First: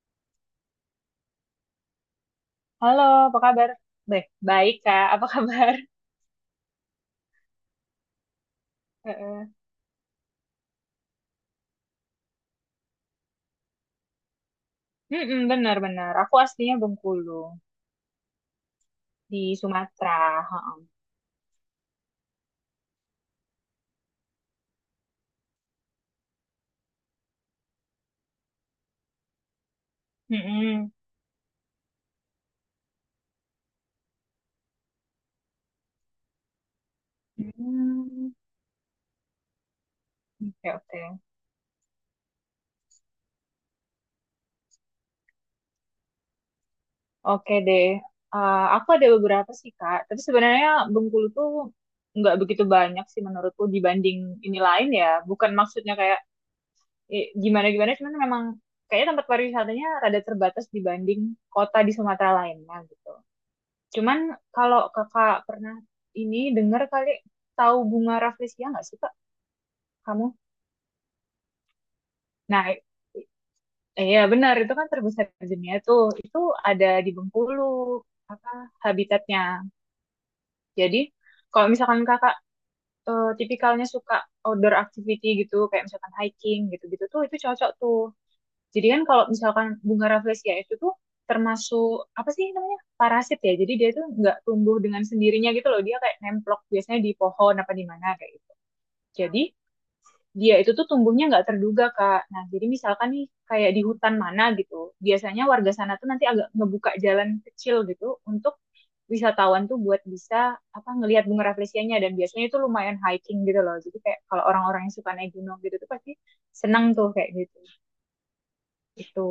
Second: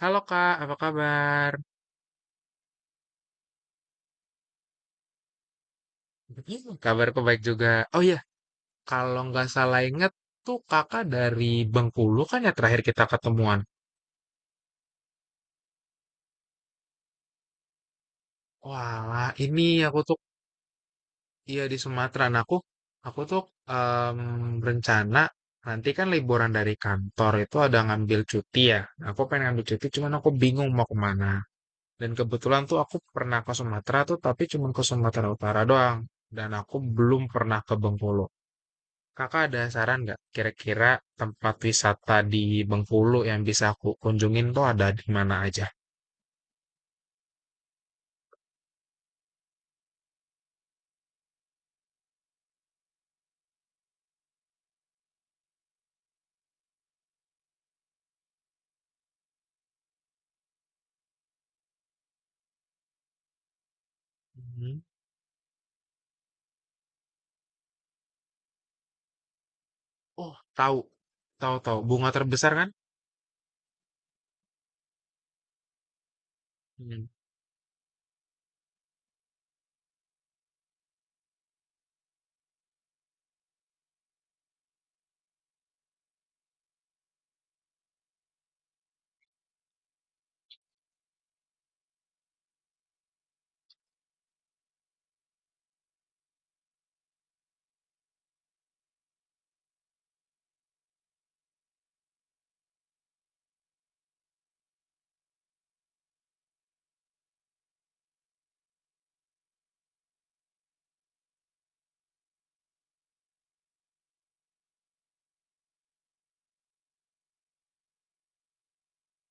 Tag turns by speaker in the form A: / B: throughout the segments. A: Halo Kak, apa kabar?
B: Halo, apa kabar? Baik, baik Kak. Apa kabar?
A: Kabarku baik juga. Oh iya, kalau
B: Heeh.
A: nggak salah inget tuh kakak dari Bengkulu kan ya terakhir kita ketemuan.
B: Mm-mm, benar-benar. Aku aslinya Bengkulu
A: Wah,
B: di
A: ini aku tuh
B: Sumatera. Heeh.
A: iya di Sumatera. Nah, aku em, berencana nanti kan liburan dari kantor itu ada ngambil cuti ya. Nah, aku pengen ngambil cuti, cuman aku bingung mau
B: Mm-mm.
A: kemana. Dan kebetulan tuh aku pernah ke Sumatera tuh, tapi cuma ke Sumatera Utara doang. Dan aku belum pernah ke Bengkulu.
B: Hmm.
A: Kakak ada saran nggak
B: Oke,
A: kira-kira
B: oke.
A: tempat wisata di Bengkulu yang bisa aku kunjungin tuh ada di mana aja?
B: Oke deh. Aku ada beberapa sih Kak. Tapi sebenarnya Bengkulu tuh nggak begitu banyak sih menurutku dibanding ini lain ya. Bukan maksudnya kayak gimana-gimana, cuman memang kayaknya tempat pariwisatanya rada terbatas dibanding kota di Sumatera lainnya gitu. Cuman kalau
A: Hmm.
B: kakak pernah ini dengar kali tahu bunga rafflesia nggak sih kak kamu?
A: Oh, tahu, tahu, tahu. Bunga terbesar
B: Nah,
A: kan?
B: i- i- iya benar itu kan terbesar di dunia tuh. Itu ada
A: Hmm.
B: di Bengkulu apa habitatnya. Jadi kalau misalkan kakak tipikalnya suka outdoor activity gitu kayak misalkan hiking gitu-gitu tuh itu cocok tuh. Jadi kan kalau misalkan bunga rafflesia itu tuh termasuk apa sih namanya parasit ya, jadi dia tuh nggak tumbuh dengan sendirinya gitu loh, dia kayak nemplok biasanya di pohon apa di mana kayak gitu. Jadi dia itu tuh tumbuhnya nggak terduga, Kak. Nah, jadi misalkan nih kayak di hutan mana gitu, biasanya warga sana tuh nanti agak ngebuka jalan kecil gitu untuk wisatawan tuh buat bisa apa ngelihat bunga rafflesianya, dan biasanya itu lumayan hiking gitu loh. Jadi kayak kalau orang-orang yang suka naik gunung gitu tuh pasti senang tuh kayak gitu. Itu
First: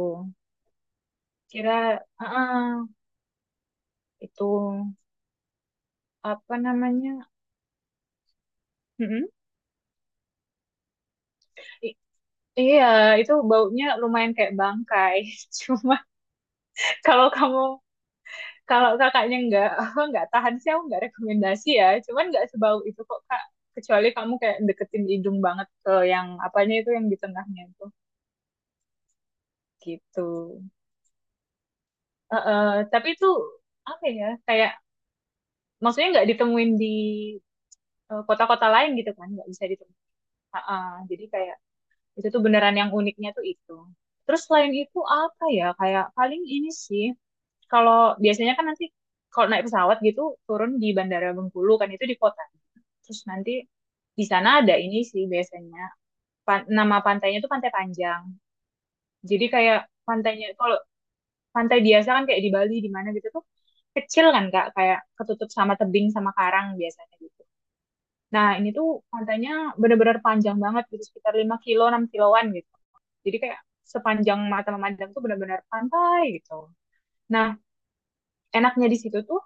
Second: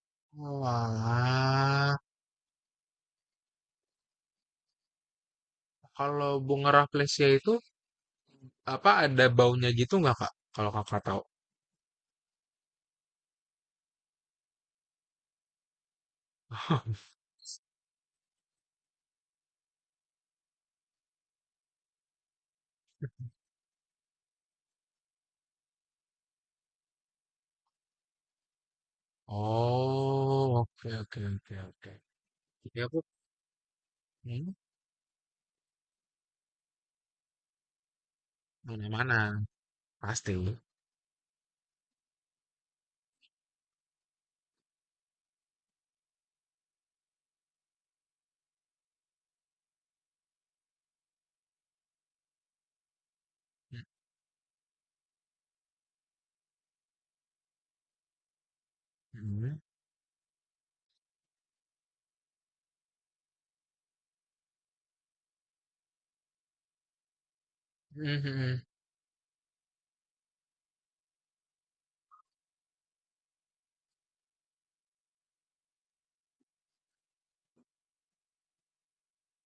B: kira,
A: Walah,
B: heeh, itu
A: kalau
B: apa
A: bunga
B: namanya?
A: rafflesia itu apa ada
B: Mm-mm.
A: baunya gitu nggak kak? Kalau kakak tahu.
B: I- Iya, itu baunya lumayan kayak bangkai. Cuma kalau kamu kalau kakaknya nggak nggak tahan sih, aku nggak rekomendasi ya, cuman nggak sebau itu kok kak, kecuali kamu kayak deketin hidung banget ke yang apanya itu yang di tengahnya itu gitu.
A: Oh, oke, oke, oke, oke.
B: Eh, eh,
A: Jadi
B: tapi itu apa ya
A: hmm,
B: kayak maksudnya nggak ditemuin di kota-kota lain gitu,
A: mana-mana
B: kan nggak bisa ditemuin.
A: pasti.
B: Ah, ah, jadi kayak itu tuh beneran yang uniknya tuh itu. Terus selain itu apa ya? Kayak paling ini sih. Kalau biasanya kan nanti kalau naik pesawat gitu turun di Bandara Bengkulu kan itu di kota. Terus nanti
A: Mhm.
B: di sana ada ini sih biasanya nama pantainya tuh Pantai Panjang. Jadi kayak pantainya kalau pantai biasa kan kayak di Bali di mana gitu tuh kecil kan Kak, kayak ketutup sama tebing sama karang biasanya gitu.
A: Mhm
B: Nah,
A: mhm.
B: ini tuh pantainya benar-benar panjang banget gitu, sekitar 5 kilo, 6 kiloan gitu. Jadi kayak sepanjang mata memandang tuh benar-benar pantai gitu. Nah, enaknya di situ tuh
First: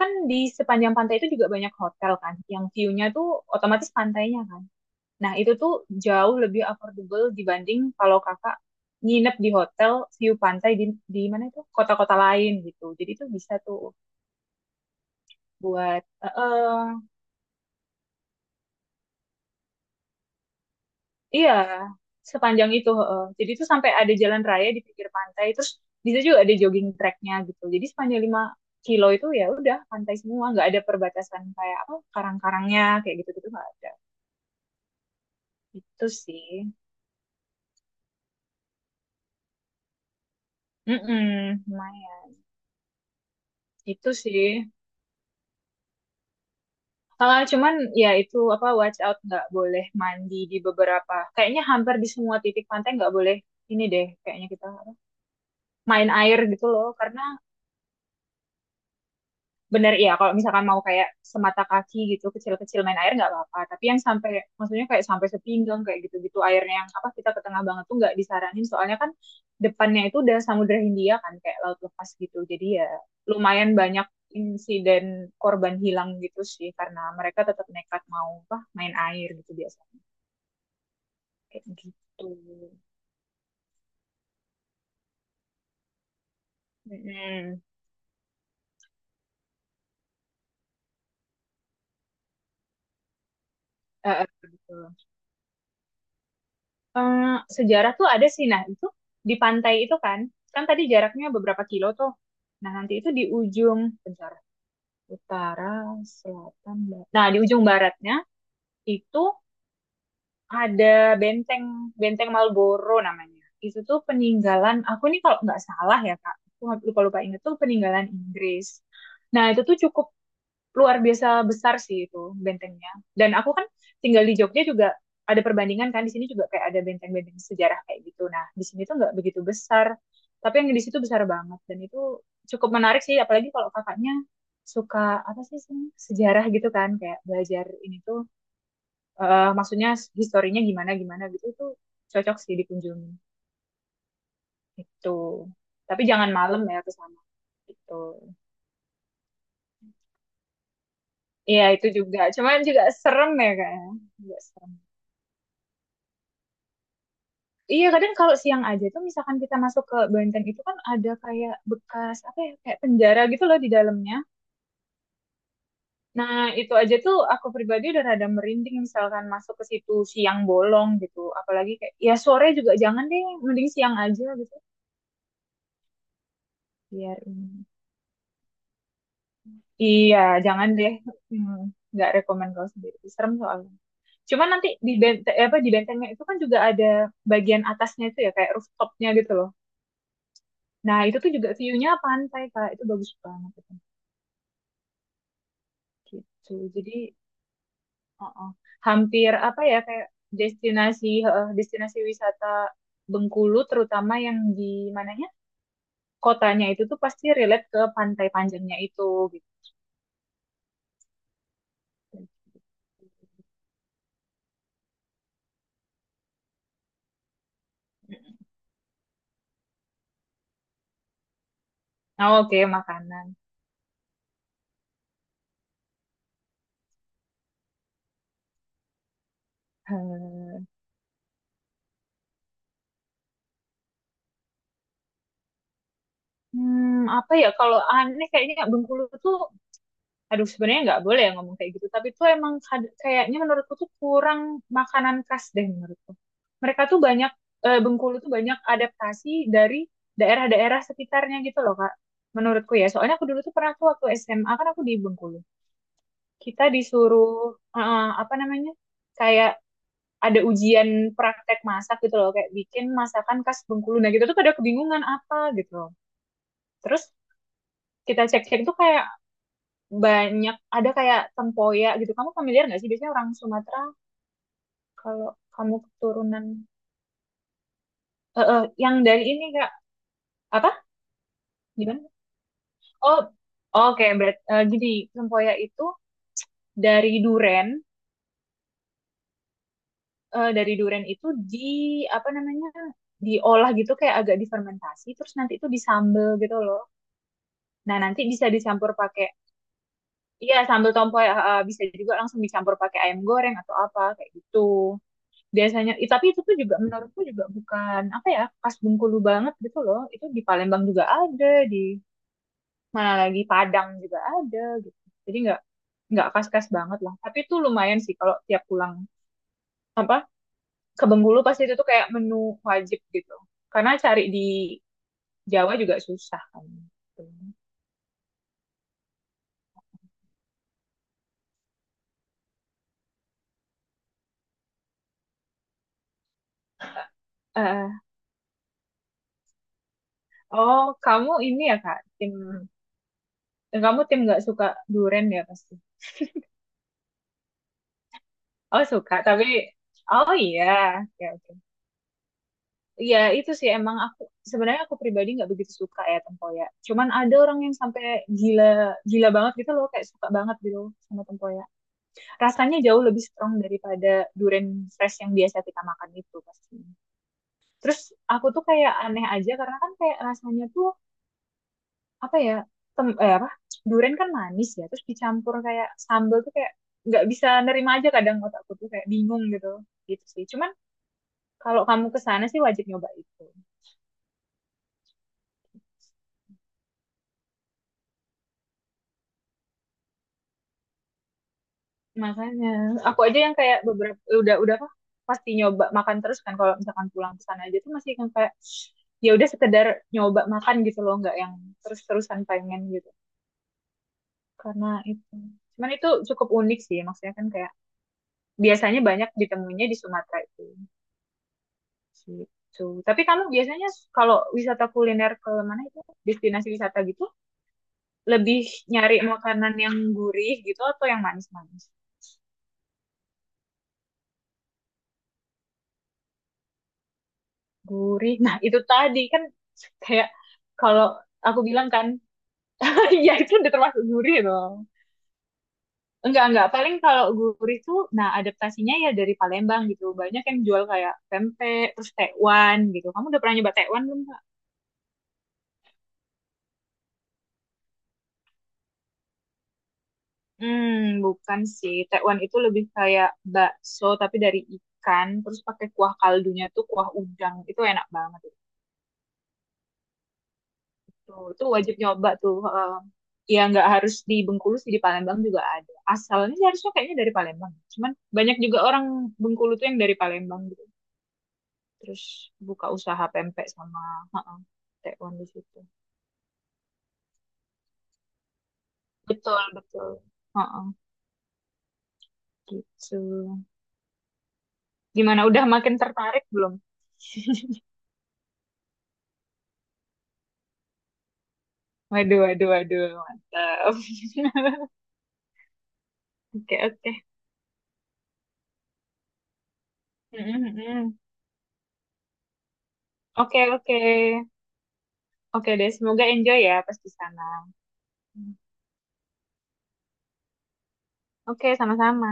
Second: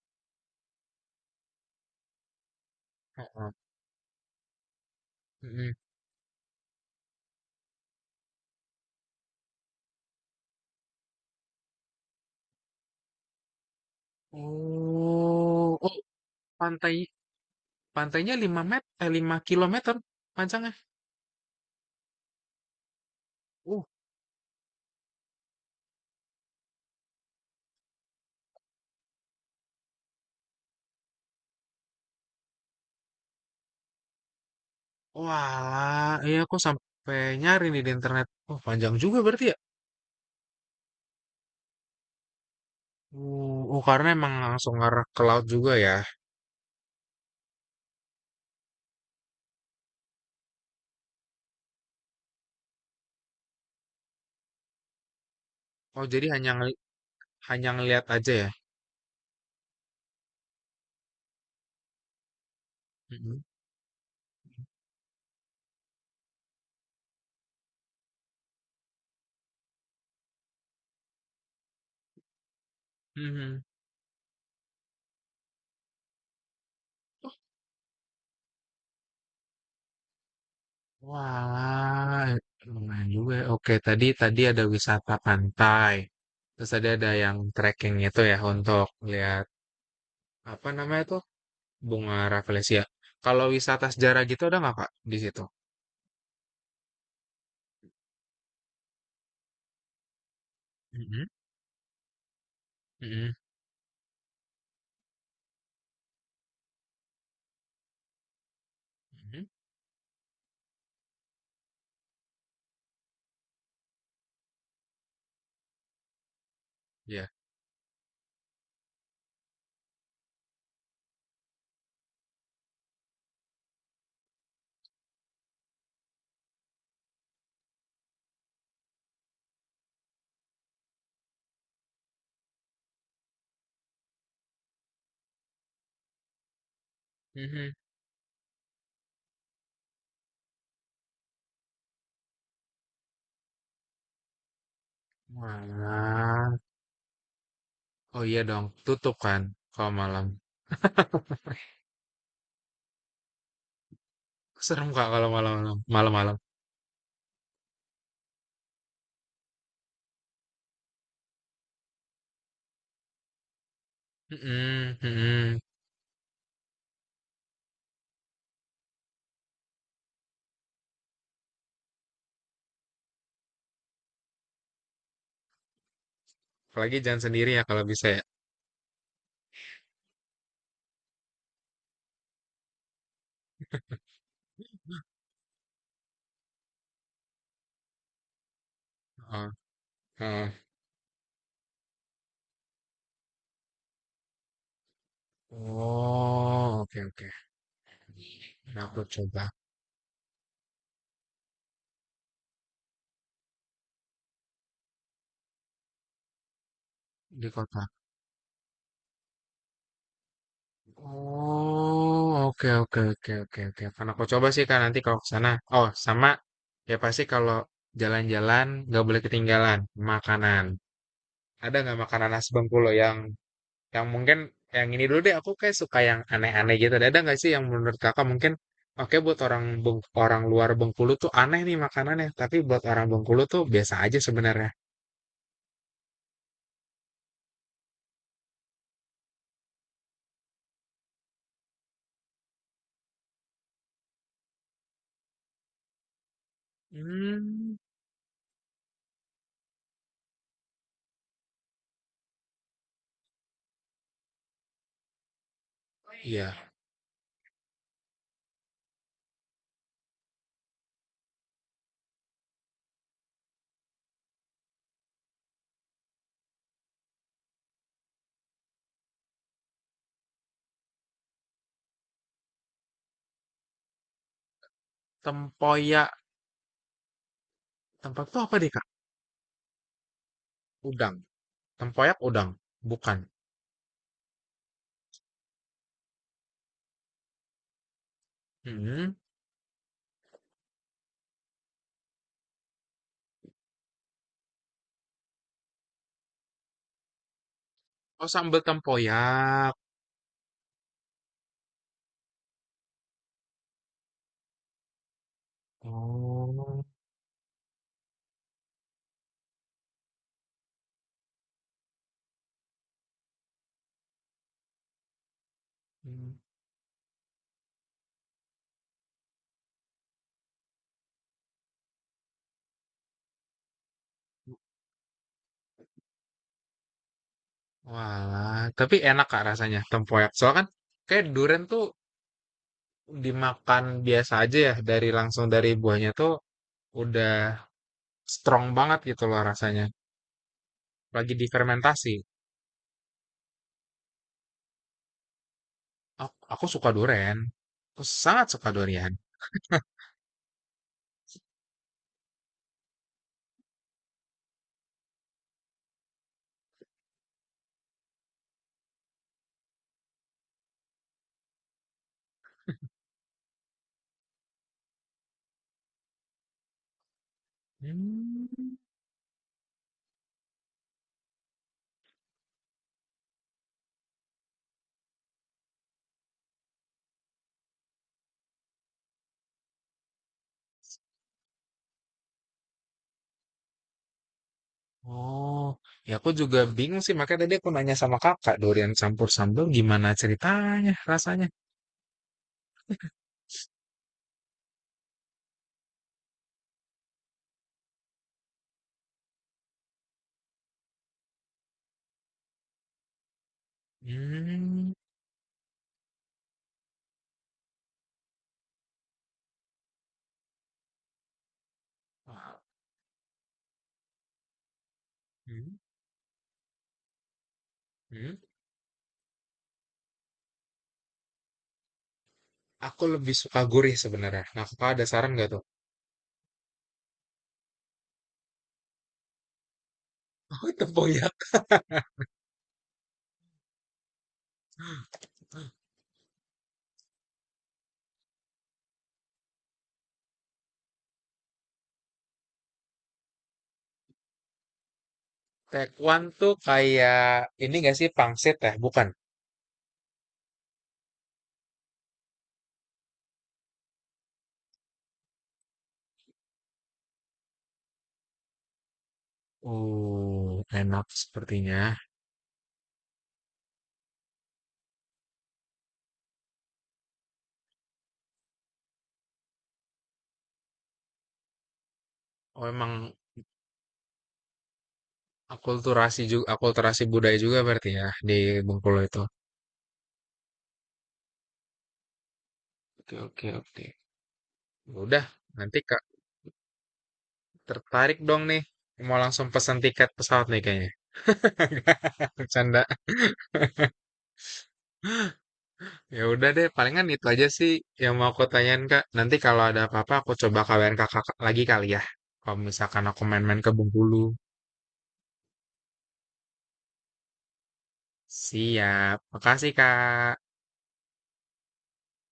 B: kan di sepanjang pantai itu juga banyak hotel kan, yang view-nya tuh
A: Heeh,
B: otomatis pantainya kan. Nah, itu tuh
A: mhm.
B: jauh lebih affordable dibanding kalau kakak nginep di hotel view pantai di mana itu kota-kota lain gitu. Jadi tuh bisa tuh
A: Oh, oh
B: buat
A: pantai pantainya 5 met eh 5 kilometer panjangnya.
B: Iya, sepanjang itu. Heeh. Jadi itu
A: Uh,
B: sampai ada jalan raya di pinggir pantai, terus bisa juga ada jogging tracknya gitu. Jadi sepanjang 5 kilo itu ya udah pantai semua, nggak ada perbatasan kayak apa karang-karangnya kayak gitu-gitu nggak ada. Itu
A: wah, iya
B: sih.
A: aku sampai nyari nih di internet. Oh, panjang juga berarti ya?
B: Mm-mm, lumayan.
A: Oh karena
B: Itu
A: emang
B: sih.
A: langsung ngarah ke laut juga ya.
B: Ah, cuman ya itu apa watch out nggak boleh mandi di beberapa. Kayaknya hampir di semua titik pantai nggak boleh ini deh. Kayaknya kita apa,
A: Oh,
B: main
A: jadi
B: air gitu loh, karena
A: hanya ngelihat aja ya.
B: bener ya kalau misalkan mau kayak semata kaki gitu kecil-kecil main air nggak
A: Mhm.
B: apa-apa, tapi yang sampai maksudnya kayak sampai sepinggang kayak gitu-gitu airnya yang apa kita ke tengah banget tuh nggak disaranin, soalnya kan depannya itu udah Samudra Hindia kan kayak laut lepas gitu, jadi ya
A: Mhm.
B: lumayan banyak insiden korban hilang gitu sih karena mereka tetap nekat mau apa main air gitu biasanya kayak gitu.
A: Wah, lumayan juga. Ya. Oke, tadi tadi ada wisata pantai. Terus tadi ada yang
B: Mm-mm.
A: trekking itu ya untuk lihat apa namanya tuh bunga rafflesia. Kalau wisata
B: Eh,
A: sejarah
B: eh,
A: gitu ada
B: gitu.
A: nggak Kak di situ?
B: Sejarah tuh ada sih. Nah, itu di pantai itu kan, kan tadi
A: Mhm,
B: jaraknya beberapa kilo tuh. Nah, nanti itu di
A: mhm,
B: ujung, bentar, utara, selatan, barat. Nah, di ujung baratnya itu
A: mhm,
B: ada benteng, benteng Marlboro namanya. Itu tuh peninggalan, aku nih kalau nggak salah ya, Kak, aku lupa-lupa
A: iya,
B: inget tuh peninggalan Inggris. Nah, itu tuh cukup luar biasa besar sih itu bentengnya. Dan aku kan tinggal di Jogja, juga ada perbandingan kan di sini juga kayak ada benteng-benteng sejarah kayak gitu. Nah, di sini tuh nggak begitu besar, tapi yang di situ besar banget, dan itu cukup menarik sih apalagi kalau kakaknya suka apa sih sih, sejarah gitu kan kayak belajar
A: mhm.
B: ini tuh maksudnya historinya gimana gimana gitu itu cocok sih dikunjungi itu. Tapi jangan
A: Wah,
B: malam ya ke sana gitu.
A: oh iya dong, tutup kan kalau malam.
B: Iya itu juga, cuman juga serem ya kayaknya, juga serem.
A: Serem Kak kalau malam-malam, malam-malam.
B: Iya kadang kalau siang aja tuh misalkan kita masuk ke Banten itu kan ada kayak bekas apa ya kayak penjara gitu loh di dalamnya.
A: Mhm, mhm.
B: Nah, itu aja tuh aku pribadi udah rada merinding misalkan masuk ke situ siang bolong gitu. Apalagi kayak ya sore juga jangan deh, mending siang aja gitu.
A: Apalagi
B: Biar
A: jangan sendiri ya
B: ini.
A: kalau bisa ya.
B: Iya jangan deh. Hmm, nggak rekomend kalau sendiri, serem soalnya. Cuma nanti di benteng apa di bentengnya itu kan juga ada bagian atasnya itu ya kayak rooftopnya gitu loh.
A: Heeh, heeh.
B: Nah itu tuh juga view-nya pantai kak itu bagus banget. Gitu.
A: Oh,
B: Jadi
A: oke oke.
B: uh-uh.
A: Nah, aku
B: Hampir
A: coba
B: apa ya kayak destinasi destinasi wisata Bengkulu terutama yang di mananya kotanya itu tuh pasti
A: di
B: relate ke
A: kota.
B: pantai panjangnya itu gitu.
A: Oh, oke oke oke oke oke. Karena aku coba sih kak nanti kalau ke sana. Oh, sama ya pasti kalau jalan-jalan nggak boleh ketinggalan makanan. Ada nggak
B: Nah,
A: makanan khas
B: oke,
A: Bengkulu
B: makanan.
A: yang mungkin yang ini dulu deh aku kayak suka yang aneh-aneh gitu. Ada nggak sih yang menurut kakak mungkin oke buat orang
B: Hmm,
A: luar Bengkulu tuh aneh nih makanannya, tapi buat orang Bengkulu tuh biasa aja sebenarnya.
B: hmm, apa ya kalau aneh kayaknya Bengkulu tuh aduh sebenarnya nggak boleh ya ngomong kayak gitu tapi tuh emang kayaknya menurutku tuh kurang makanan khas deh menurutku mereka tuh banyak
A: Hmm,
B: Bengkulu tuh banyak adaptasi dari daerah-daerah sekitarnya gitu loh Kak, menurutku ya soalnya aku dulu tuh pernah tuh waktu SMA kan aku di Bengkulu
A: iya.
B: kita disuruh apa namanya kayak ada ujian praktek masak gitu loh kayak bikin masakan khas Bengkulu, nah gitu tuh pada kebingungan apa gitu loh. Terus kita cek-cek tuh kayak banyak ada kayak tempoyak gitu. Kamu familiar nggak sih? Biasanya orang Sumatera kalau kamu
A: Tempoyak.
B: keturunan
A: Tempat tuh apa deh, Kak?
B: yang dari ini Kak, apa?
A: Udang.
B: Gimana?
A: Tempoyak udang. Bukan.
B: Oh, oh, oke, berat gini, tempoyak itu dari duren,
A: Mhm.
B: dari duren itu di apa namanya? Diolah gitu kayak agak difermentasi terus nanti itu disambel gitu loh. Nah, nanti
A: Oh,
B: bisa
A: sambal
B: dicampur pakai
A: tempoyak.
B: iya sambel tempoyak bisa juga langsung dicampur pakai ayam goreng atau apa kayak gitu. Biasanya tapi itu tuh juga
A: Oh.
B: menurutku juga bukan apa ya khas Bengkulu banget gitu loh, itu di Palembang juga ada, di mana lagi Padang juga ada gitu, jadi nggak
A: Hmm.
B: khas-khas banget lah tapi itu lumayan sih kalau tiap pulang apa ke Bengkulu pasti itu tuh kayak menu wajib gitu karena cari di Jawa juga susah kan gitu.
A: Walah, tapi enak Kak rasanya tempoyak. Soalnya kan kayak durian tuh dimakan biasa aja ya, dari langsung dari buahnya tuh udah
B: Eh,
A: strong banget gitu loh rasanya.
B: oh, kamu
A: Lagi
B: ini ya kak,
A: difermentasi.
B: tim kamu tim nggak suka durian ya pasti,
A: Aku suka durian. Aku sangat suka
B: oh
A: durian.
B: suka, tapi oh iya, oke oke. Iya itu sih emang aku sebenarnya aku pribadi nggak begitu suka ya tempoyak. Cuman ada orang yang sampai gila gila banget gitu loh kayak suka banget gitu sama tempoyak. Rasanya jauh lebih strong daripada durian fresh yang biasa kita makan itu pasti. Terus aku tuh
A: Hmm.
B: kayak aneh aja karena kan kayak rasanya tuh apa ya apa durian kan manis ya terus dicampur kayak sambal tuh kayak nggak bisa nerima aja, kadang otakku tuh kayak bingung gitu, gitu sih. Cuman kalau kamu ke sana sih wajib nyoba itu.
A: Oh, ya aku juga bingung sih. Makanya tadi aku nanya sama kakak, durian campur sambal gimana ceritanya, rasanya.
B: Makanya aku aja yang kayak beberapa udah apa pasti nyoba makan terus kan kalau misalkan pulang ke sana aja tuh masih kan kayak ya udah sekedar nyoba makan gitu loh nggak yang terus-terusan pengen gitu karena
A: Hmm.
B: itu cuman itu cukup unik sih maksudnya kan kayak biasanya banyak ditemuinya di Sumatera itu
A: Wah.
B: gitu. Tapi kamu biasanya kalau wisata kuliner ke
A: Hmm.
B: mana itu destinasi wisata gitu
A: Hmm?
B: lebih nyari makanan yang gurih gitu atau yang manis-manis?
A: Aku lebih suka gurih sebenarnya. Nah, kakak ada saran nggak tuh?
B: Gurih. Nah, itu tadi kan kayak
A: Oh,
B: kalau
A: tempoyak.
B: aku bilang kan, ya itu udah termasuk gurih dong. Enggak, enggak. Paling kalau gurih tuh, nah adaptasinya ya dari Palembang gitu. Banyak yang jual kayak pempek, terus tekwan gitu. Kamu udah pernah nyoba tekwan belum, Kak?
A: Tekwan tuh kayak ini nggak sih pangsit ya? Bukan.
B: Hmm, bukan sih. Tekwan itu lebih kayak bakso tapi dari ikan. Terus pakai kuah kaldunya tuh kuah udang. Itu enak banget.
A: Oh, enak
B: Tuh, tuh
A: sepertinya.
B: wajib nyoba tuh. Heeh. Ya nggak harus di Bengkulu sih, di Palembang juga ada. Asalnya sih harusnya kayaknya dari Palembang. Cuman banyak juga orang Bengkulu tuh yang dari Palembang gitu. Terus
A: Oh,
B: buka
A: emang
B: usaha pempek sama, heeh, tekwan di situ.
A: akulturasi juga, akulturasi budaya juga berarti ya di Bengkulu itu.
B: Betul, betul. Heeh, gitu.
A: Oke, oke, oke. Ya udah,
B: Gimana, udah
A: nanti
B: makin
A: Kak
B: tertarik belum?
A: tertarik dong nih. Mau langsung pesan tiket pesawat nih kayaknya.
B: Waduh, waduh,
A: Bercanda.
B: waduh, mantap.
A: Ya udah deh,
B: Oke,
A: palingan
B: oke.
A: itu aja sih yang mau aku tanyain Kak. Nanti kalau ada apa-apa aku
B: Mm,
A: coba
B: mm,
A: kabarin
B: mm.
A: Kakak lagi kali ya. Kalau misalkan aku
B: Oke,
A: main-main ke
B: oke.
A: Bengkulu.
B: Oke deh, semoga enjoy ya pas di sana.
A: Siap. Makasih Kak.
B: Oke, sama-sama.